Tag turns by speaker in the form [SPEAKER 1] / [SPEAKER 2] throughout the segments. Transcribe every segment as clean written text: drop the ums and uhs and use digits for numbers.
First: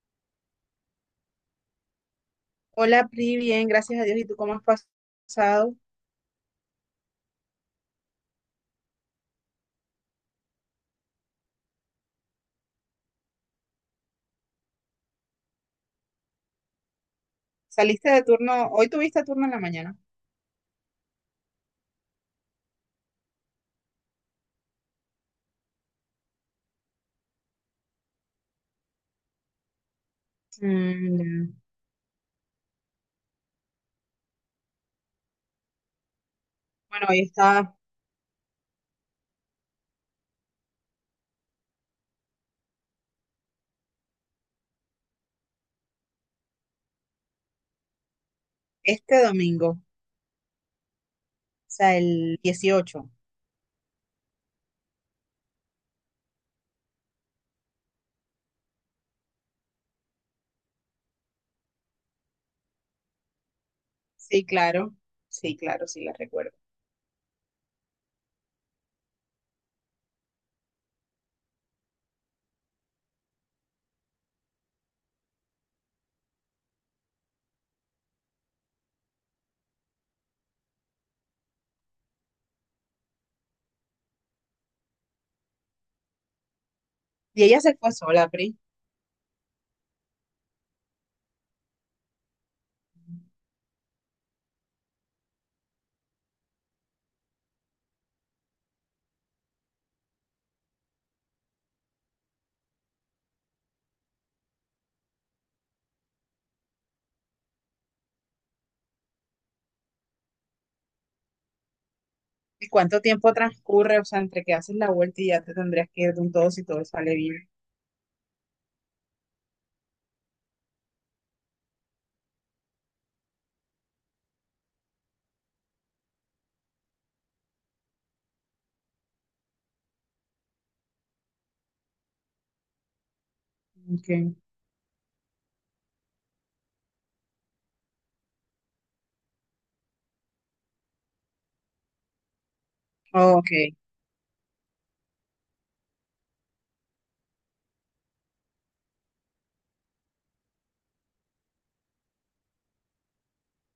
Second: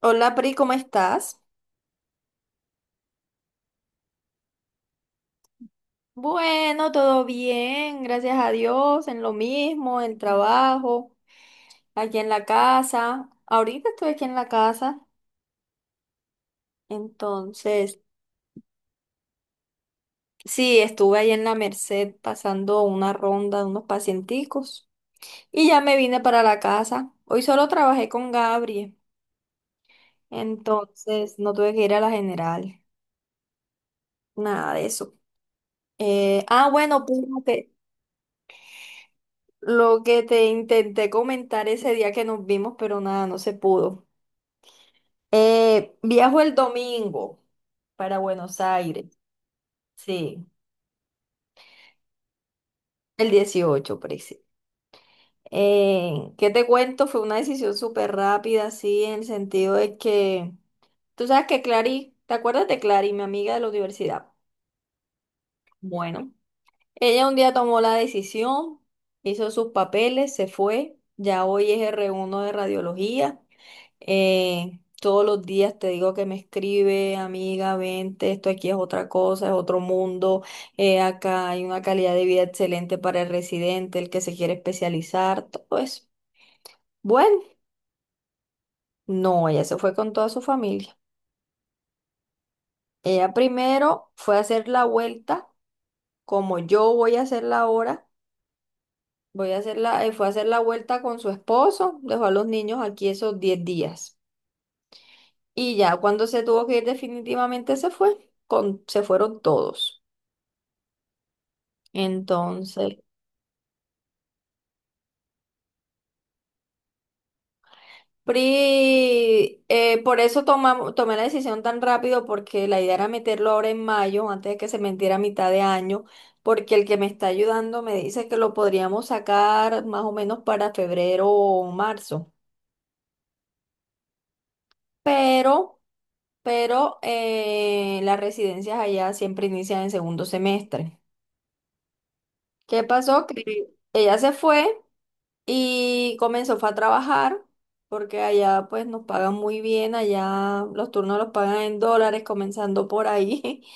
[SPEAKER 1] Hola, Pri, ¿cómo estás?
[SPEAKER 2] Hola, Pri, bien, gracias a Dios. ¿Y tú cómo has pasado?
[SPEAKER 1] Bueno, todo bien, gracias a Dios, en lo mismo, en el trabajo, aquí en la casa. Ahorita estoy aquí en la casa, entonces,
[SPEAKER 2] ¿Saliste de turno? Hoy tuviste turno en la mañana.
[SPEAKER 1] sí, estuve ahí en la Merced pasando una ronda de unos pacienticos y ya me vine para la casa. Hoy solo trabajé con Gabriel,
[SPEAKER 2] Mm,
[SPEAKER 1] entonces no
[SPEAKER 2] ya.
[SPEAKER 1] tuve que ir a la general, nada de eso. Ah, bueno,
[SPEAKER 2] Bueno, hoy
[SPEAKER 1] pues,
[SPEAKER 2] está
[SPEAKER 1] lo que te intenté comentar ese día que nos vimos, pero nada, no se pudo. Viajo el domingo para Buenos Aires,
[SPEAKER 2] este domingo, o
[SPEAKER 1] sí,
[SPEAKER 2] sea, el 18.
[SPEAKER 1] el 18, preci. ¿Qué te cuento? Fue una decisión súper rápida, sí, en el sentido de que tú sabes que Clary, ¿te acuerdas de Clary, mi amiga de la universidad?
[SPEAKER 2] Sí, claro. Sí, claro, sí la
[SPEAKER 1] Bueno,
[SPEAKER 2] recuerdo.
[SPEAKER 1] ella un día tomó la decisión, hizo sus papeles, se fue. Ya hoy es R1 de radiología. Todos los días te digo que me escribe, amiga, vente, esto aquí es otra cosa, es otro mundo. Acá hay una calidad de vida excelente para el residente, el que se quiere especializar, todo eso. Bueno,
[SPEAKER 2] ¿Y ella se fue sola, Pri?
[SPEAKER 1] no, ella se fue con toda su familia. Ella primero fue a hacer la vuelta, como yo voy a hacerla ahora. Voy a hacer la, fue a hacer la vuelta con su esposo, dejó a los niños aquí esos 10 días. Y ya cuando se tuvo que ir definitivamente se fue, se fueron todos.
[SPEAKER 2] ¿Y
[SPEAKER 1] Entonces,
[SPEAKER 2] cuánto tiempo transcurre? O sea, entre que haces la vuelta y ya te tendrías que ir de un todo si todo sale bien.
[SPEAKER 1] por eso tomé la decisión tan rápido, porque la idea era meterlo ahora en mayo, antes de que se metiera a mitad de año, porque el que me está ayudando me dice que lo podríamos sacar más o menos para febrero o marzo.
[SPEAKER 2] Ok.
[SPEAKER 1] Pero... pero las residencias allá siempre inician en segundo semestre. ¿Qué pasó?
[SPEAKER 2] Ok,
[SPEAKER 1] Que ella se fue y comenzó fue a trabajar porque allá pues nos pagan muy bien, allá los turnos los pagan en dólares, comenzando por ahí.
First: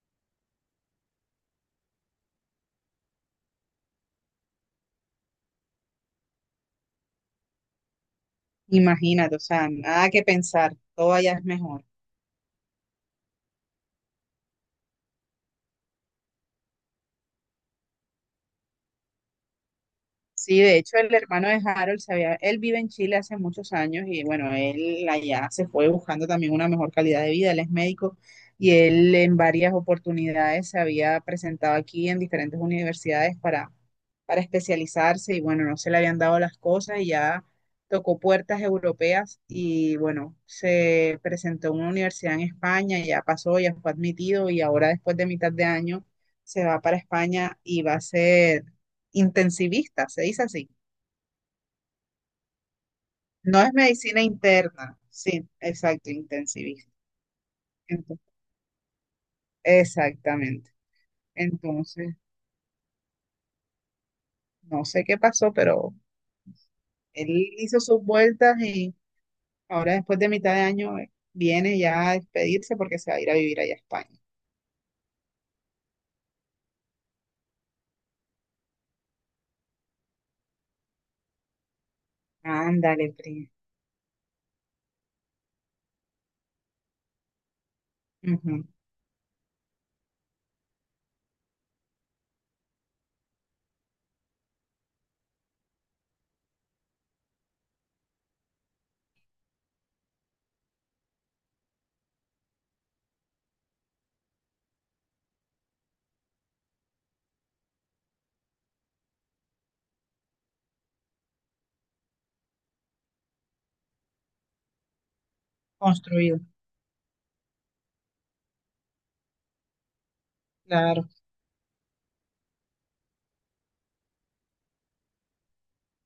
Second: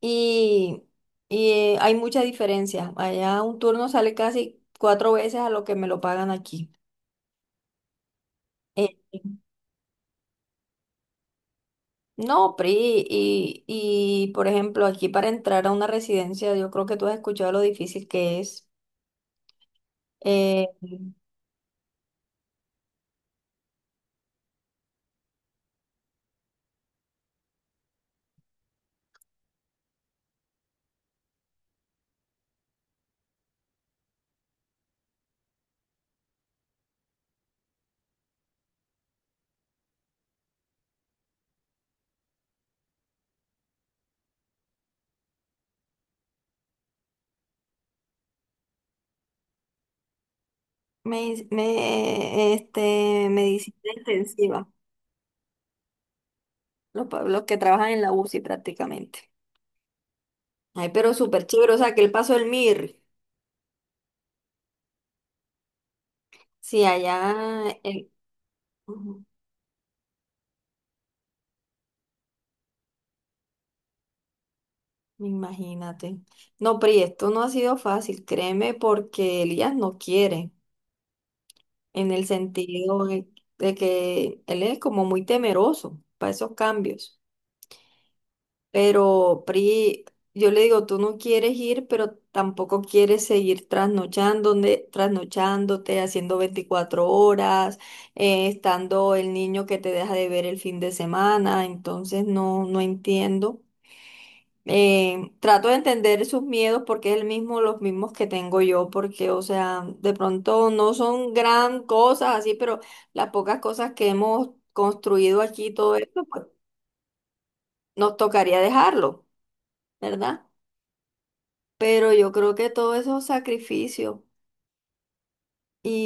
[SPEAKER 1] Y, y hay mucha diferencia. Allá un turno sale casi 4 veces a lo que me lo pagan aquí. Eh,
[SPEAKER 2] imagínate, o sea, nada que pensar, todo allá es mejor.
[SPEAKER 1] No, Pri, y por ejemplo, aquí para entrar a una residencia, yo creo que tú has escuchado lo difícil que es.
[SPEAKER 2] Sí,
[SPEAKER 1] eh,
[SPEAKER 2] de hecho el hermano de Harold él vive en Chile hace muchos años y bueno, él allá se fue buscando también una mejor calidad de vida, él es médico y él en varias oportunidades se había presentado aquí en diferentes universidades para especializarse y bueno, no se le habían dado las cosas y ya tocó puertas europeas y bueno, se presentó en una universidad en España, ya pasó, ya fue admitido y ahora después de mitad de año se va para España y va a ser intensivista, se dice así.
[SPEAKER 1] este,
[SPEAKER 2] No es
[SPEAKER 1] medicina
[SPEAKER 2] medicina
[SPEAKER 1] intensiva,
[SPEAKER 2] interna, sí, exacto, intensivista.
[SPEAKER 1] los que trabajan en la
[SPEAKER 2] Ento-
[SPEAKER 1] UCI prácticamente.
[SPEAKER 2] Exactamente.
[SPEAKER 1] Ay, pero súper chévere, o sea, que el
[SPEAKER 2] Entonces,
[SPEAKER 1] paso del MIR,
[SPEAKER 2] no sé qué pasó, pero
[SPEAKER 1] si
[SPEAKER 2] él
[SPEAKER 1] allá,
[SPEAKER 2] hizo sus
[SPEAKER 1] el-
[SPEAKER 2] vueltas y
[SPEAKER 1] ujú,
[SPEAKER 2] ahora después de mitad de año viene ya a despedirse porque se va a ir a vivir allá a España.
[SPEAKER 1] imagínate. No, Pri, esto no ha sido fácil, créeme, porque Elías no quiere. En el sentido
[SPEAKER 2] Ándale,
[SPEAKER 1] de,
[SPEAKER 2] primo.
[SPEAKER 1] que él es como muy temeroso para esos cambios.
[SPEAKER 2] Ujú.
[SPEAKER 1] Pero Pri, yo le digo, tú no quieres ir, pero tampoco quieres seguir trasnochándote, trasnochándote, haciendo 24 horas, estando el niño que te deja de ver el fin de semana. Entonces no, no entiendo. Trato de entender sus miedos porque es el mismo, los mismos que tengo yo, porque, o sea, de pronto no son gran cosas así, pero las pocas cosas que hemos construido aquí, todo esto,
[SPEAKER 2] Construido,
[SPEAKER 1] pues nos tocaría dejarlo, ¿verdad?
[SPEAKER 2] claro.
[SPEAKER 1] Pero yo creo que todo eso es sacrificio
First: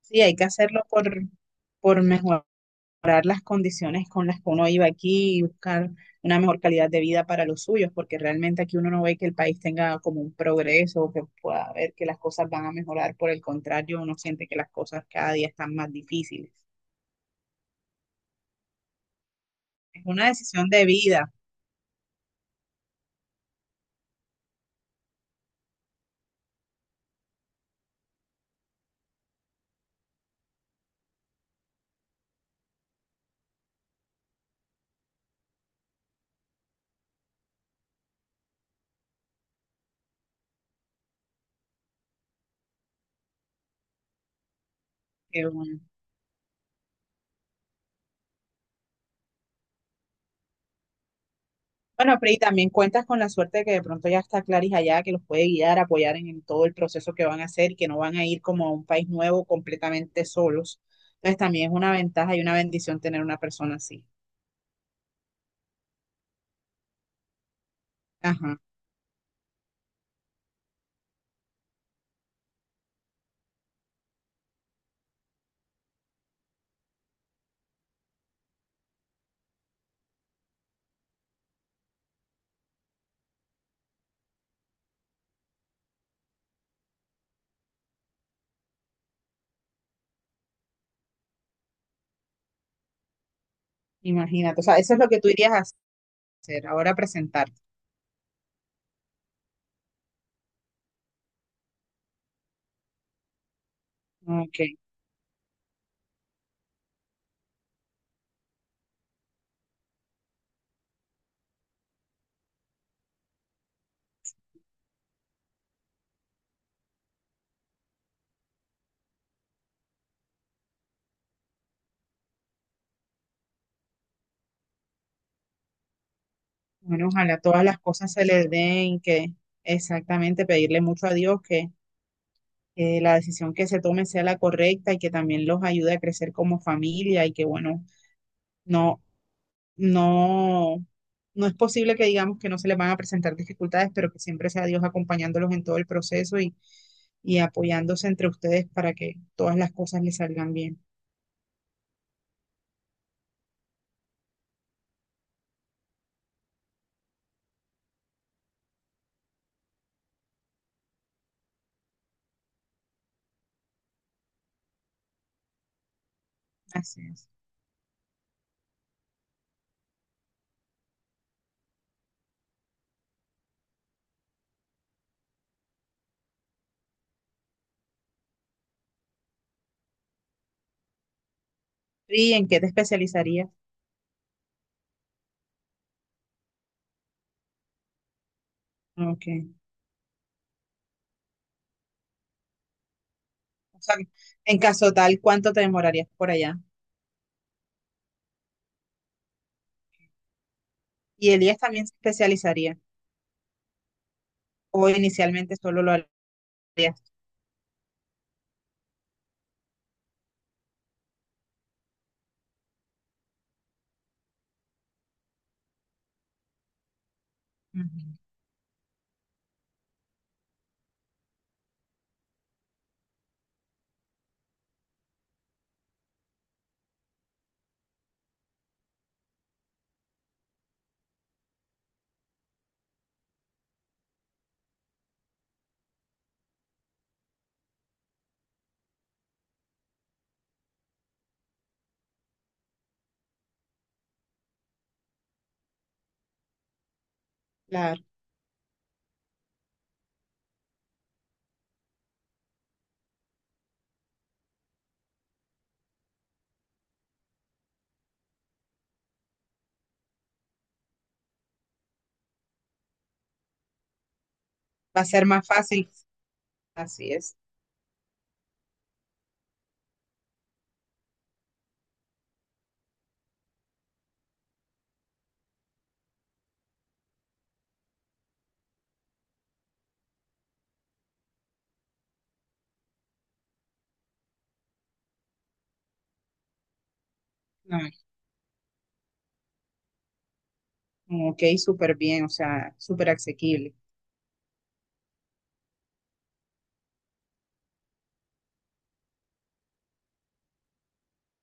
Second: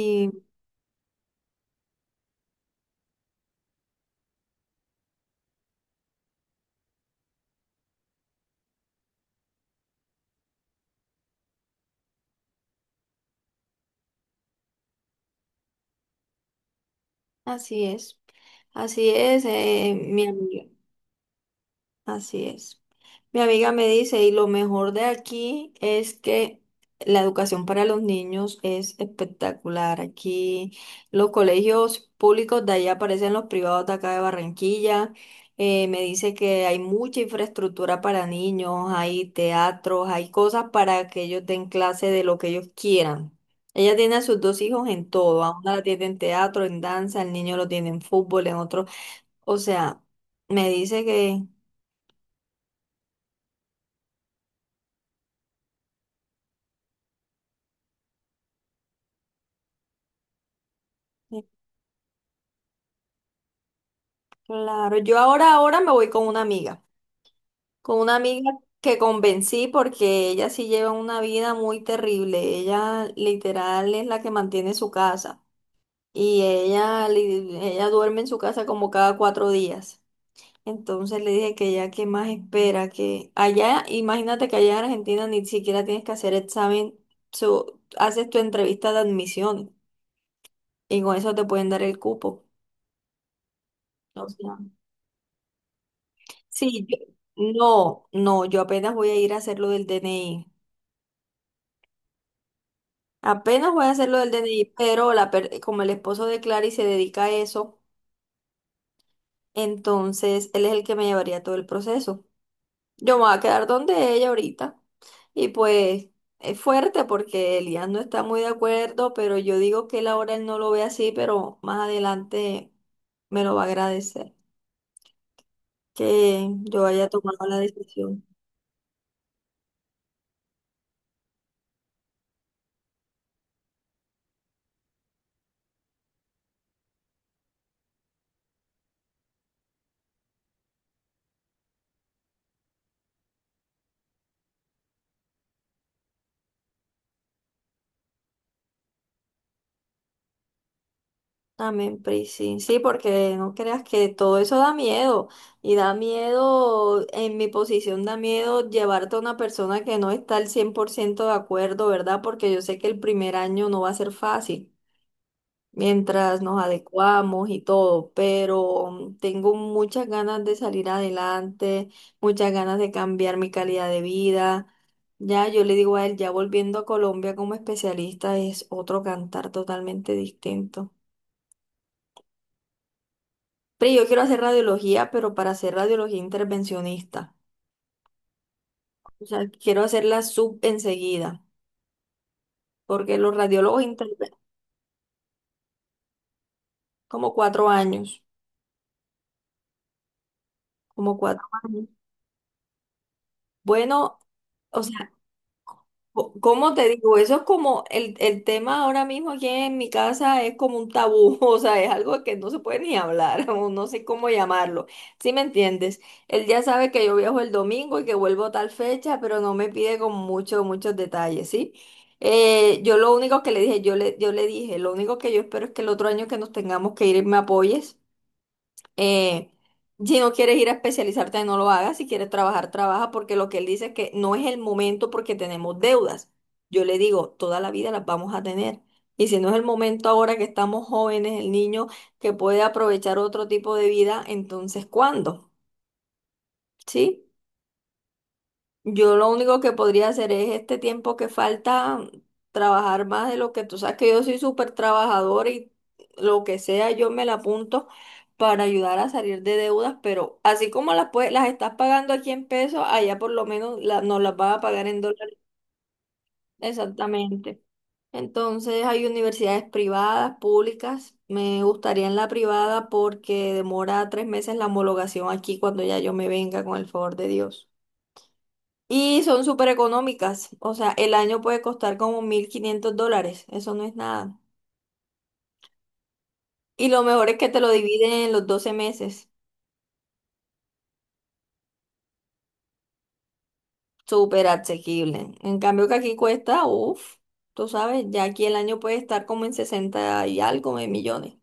[SPEAKER 2] Sí, hay que hacerlo por mejor, mejorar las condiciones con las que uno iba aquí y buscar una mejor calidad de vida para los suyos, porque realmente aquí uno no ve que el país tenga como un progreso o que pueda ver que las cosas van a mejorar, por el contrario, uno siente que las cosas cada día están más difíciles.
[SPEAKER 1] así es, así es,
[SPEAKER 2] Es
[SPEAKER 1] mi
[SPEAKER 2] una
[SPEAKER 1] amiga.
[SPEAKER 2] decisión de vida.
[SPEAKER 1] Así es. Mi amiga me dice, y lo mejor de aquí es que la educación para los niños es espectacular. Aquí los colegios públicos de allá parecen los privados de acá de Barranquilla. Me dice que hay mucha infraestructura para niños, hay teatros, hay cosas para que ellos den clase de lo que ellos quieran. Ella tiene a sus dos hijos en todo,
[SPEAKER 2] que
[SPEAKER 1] a una
[SPEAKER 2] uno-
[SPEAKER 1] la tiene en teatro, en danza, el niño lo tiene en fútbol, en otro. O sea, me dice que...
[SPEAKER 2] Bueno, pero y también cuentas con la suerte de que de pronto ya está Claris allá, que los puede guiar, apoyar en todo el proceso que van a hacer, que no van a ir como a un país nuevo completamente solos. Entonces también es una ventaja y una bendición tener una persona así.
[SPEAKER 1] Claro, yo ahora, ahora me voy con una amiga
[SPEAKER 2] Ajá.
[SPEAKER 1] que convencí porque ella sí lleva una vida muy terrible, ella literal es la que mantiene su casa y ella duerme en su casa como cada cuatro días. Entonces le dije que ella qué más espera, que allá, imagínate que allá en Argentina ni siquiera tienes que hacer examen, haces tu entrevista de admisión y con eso te pueden dar el cupo.
[SPEAKER 2] Imagínate, o sea, eso es lo que tú irías a hacer,
[SPEAKER 1] Sí,
[SPEAKER 2] ahora presentarte.
[SPEAKER 1] no, no, yo apenas voy a ir a hacer lo del DNI. Apenas voy a hacer lo del
[SPEAKER 2] Ok,
[SPEAKER 1] DNI, pero como el esposo de Clary se dedica a eso, entonces él es el que me llevaría todo el proceso. Yo me voy a quedar donde ella ahorita. Y pues es fuerte porque Elías no está muy de acuerdo, pero yo digo que él ahora él no lo ve así, pero más adelante me lo va a agradecer que yo
[SPEAKER 2] bueno,
[SPEAKER 1] haya
[SPEAKER 2] ojalá
[SPEAKER 1] tomado la
[SPEAKER 2] todas las cosas
[SPEAKER 1] decisión.
[SPEAKER 2] se les den, que exactamente pedirle mucho a Dios que la decisión que se tome sea la correcta y que también los ayude a crecer como familia y que, bueno, no, no, no es posible que digamos que no se les van a presentar dificultades, pero que siempre sea Dios acompañándolos en todo el proceso y apoyándose entre ustedes para que todas las cosas les salgan bien.
[SPEAKER 1] Amén, Pri, sí, sí, porque no creas que todo eso da miedo y da miedo, en mi posición da miedo llevarte a una persona que no está al 100% de acuerdo, ¿verdad? Porque yo sé que el primer año no va a ser fácil mientras nos
[SPEAKER 2] Así es.
[SPEAKER 1] adecuamos y todo, pero tengo muchas ganas de salir adelante, muchas ganas de cambiar mi calidad de vida. Ya, yo le digo a él, ya volviendo a Colombia como especialista es otro cantar totalmente distinto.
[SPEAKER 2] ¿Y en qué te especializarías?
[SPEAKER 1] Pero yo quiero hacer radiología, pero para hacer radiología intervencionista. O sea,
[SPEAKER 2] Ok.
[SPEAKER 1] quiero hacerla sub enseguida, porque los
[SPEAKER 2] O
[SPEAKER 1] radiólogos
[SPEAKER 2] sea,
[SPEAKER 1] interven
[SPEAKER 2] en caso tal, ¿cuánto te demorarías por allá?
[SPEAKER 1] como 4 años, como
[SPEAKER 2] ¿Y
[SPEAKER 1] cuatro
[SPEAKER 2] Elías
[SPEAKER 1] años.
[SPEAKER 2] también se especializaría,
[SPEAKER 1] Bueno, o
[SPEAKER 2] o
[SPEAKER 1] sea,
[SPEAKER 2] inicialmente solo lo
[SPEAKER 1] ¿Cómo te
[SPEAKER 2] harías?
[SPEAKER 1] digo? Eso es como el tema ahora mismo aquí en mi casa es como un tabú, o sea, es algo que no se puede ni hablar, o no sé cómo llamarlo. ¿Sí me entiendes? Él ya sabe que yo viajo el domingo y que
[SPEAKER 2] Ujú.
[SPEAKER 1] vuelvo tal fecha, pero no me pide con muchos, muchos detalles, ¿sí? Yo lo único que le dije, yo le dije, lo único que yo espero es que el otro año que nos tengamos que ir me apoyes. Eh, si no quieres ir a especializarte, no lo hagas. Si quieres trabajar, trabaja, porque lo que él dice es que no es el momento porque tenemos deudas. Yo le digo, toda la vida las vamos a tener. Y si no es el momento ahora que estamos jóvenes, el niño que puede aprovechar otro tipo de vida, entonces ¿cuándo? ¿Sí?
[SPEAKER 2] Claro,
[SPEAKER 1] Yo lo único que podría hacer es este tiempo que falta, trabajar más de lo que tú sabes que yo soy súper trabajadora y lo que sea yo me la apunto para ayudar a salir de deudas, pero así como las, las estás pagando aquí en pesos, allá por lo menos nos las vas a pagar en
[SPEAKER 2] va a ser
[SPEAKER 1] dólares.
[SPEAKER 2] más fácil, así es.
[SPEAKER 1] Exactamente. Entonces hay universidades privadas, públicas. Me gustaría en la privada porque demora 3 meses la homologación aquí cuando ya yo me venga con el favor de Dios. Y son súper económicas. O sea, el año puede costar como 1.500 dólares. Eso no es nada. Y lo mejor es que te lo
[SPEAKER 2] No,
[SPEAKER 1] dividen en los 12 meses.
[SPEAKER 2] ok, súper bien, o sea, súper asequible,
[SPEAKER 1] Súper asequible. En cambio que aquí cuesta, uff, tú sabes, ya aquí el año puede estar como en 60 y algo de millones.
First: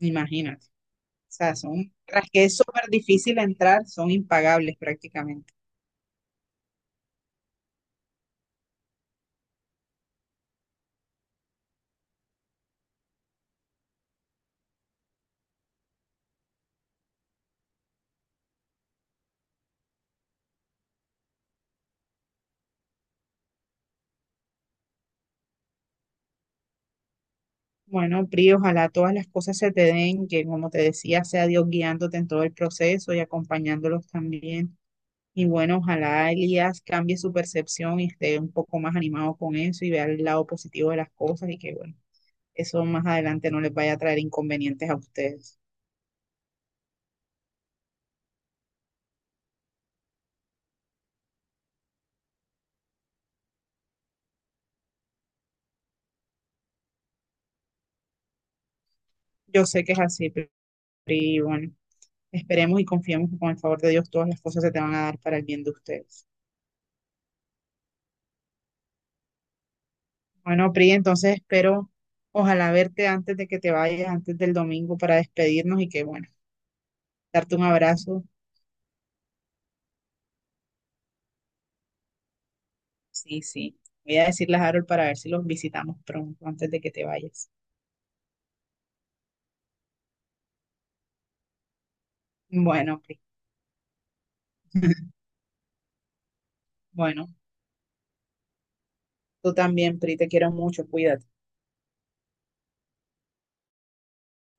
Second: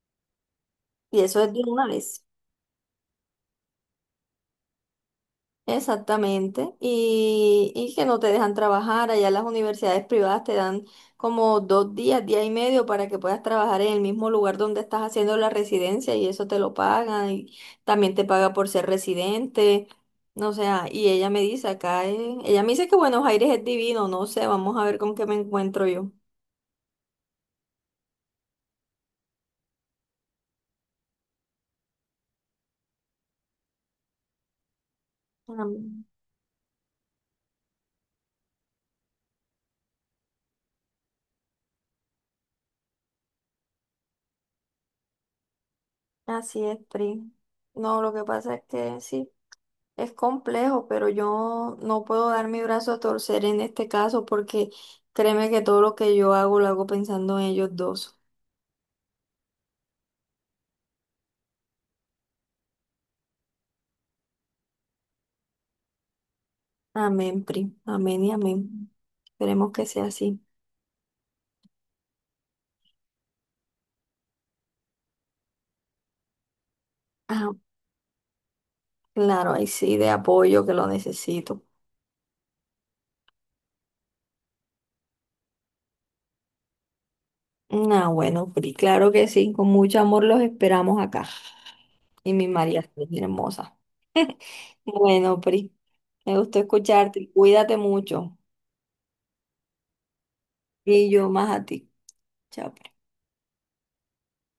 [SPEAKER 2] imagínate.
[SPEAKER 1] Y
[SPEAKER 2] O
[SPEAKER 1] eso es
[SPEAKER 2] sea,
[SPEAKER 1] de una
[SPEAKER 2] son,
[SPEAKER 1] vez.
[SPEAKER 2] tras que es súper difícil entrar, son impagables prácticamente.
[SPEAKER 1] Exactamente, y que no te dejan trabajar. Allá las universidades privadas te dan como 2 días, día y medio para que puedas trabajar en el mismo lugar donde estás haciendo la residencia y eso te lo pagan y también te paga por ser residente. No sea, y ella me dice acá, ella me dice que Buenos Aires es divino, no sé, vamos a ver con qué me encuentro yo.
[SPEAKER 2] Bueno, Pri, ojalá todas las cosas se te den, que como te decía, sea Dios guiándote en todo el proceso y acompañándolos también. Y bueno,
[SPEAKER 1] Am,
[SPEAKER 2] ojalá Elías cambie su percepción y esté un poco más animado con eso y vea el lado positivo de las cosas y que, bueno, eso más adelante no les vaya a traer inconvenientes a ustedes.
[SPEAKER 1] Así es, Pri. No, lo que pasa es que sí. Es complejo, pero yo no puedo dar mi brazo a torcer en este caso porque créeme que todo lo que yo hago lo hago pensando en ellos dos.
[SPEAKER 2] Yo sé que es así, pero y bueno, esperemos y confiemos que con el favor de Dios todas las cosas se te van a dar para el bien de ustedes.
[SPEAKER 1] Amén, Pri. Amén y amén. Esperemos que sea así.
[SPEAKER 2] Bueno, Pri, entonces espero, ojalá verte antes de que te vayas, antes del domingo para despedirnos y que, bueno,
[SPEAKER 1] Ah,
[SPEAKER 2] darte un abrazo.
[SPEAKER 1] claro, ahí sí, de apoyo que lo necesito.
[SPEAKER 2] Sí, sí. Voy a decirle a Harold para ver si los visitamos pronto antes de que te vayas.
[SPEAKER 1] Ah, bueno, Pri, claro que sí. Con mucho amor los esperamos acá. Y mi María
[SPEAKER 2] Bueno,
[SPEAKER 1] es
[SPEAKER 2] Pri.
[SPEAKER 1] bien hermosa. Bueno, Pri, me gustó
[SPEAKER 2] Bueno,
[SPEAKER 1] escucharte. Cuídate mucho.
[SPEAKER 2] tú también, Pri, te quiero mucho,
[SPEAKER 1] Y
[SPEAKER 2] cuídate.
[SPEAKER 1] yo más a ti. Chao, pues.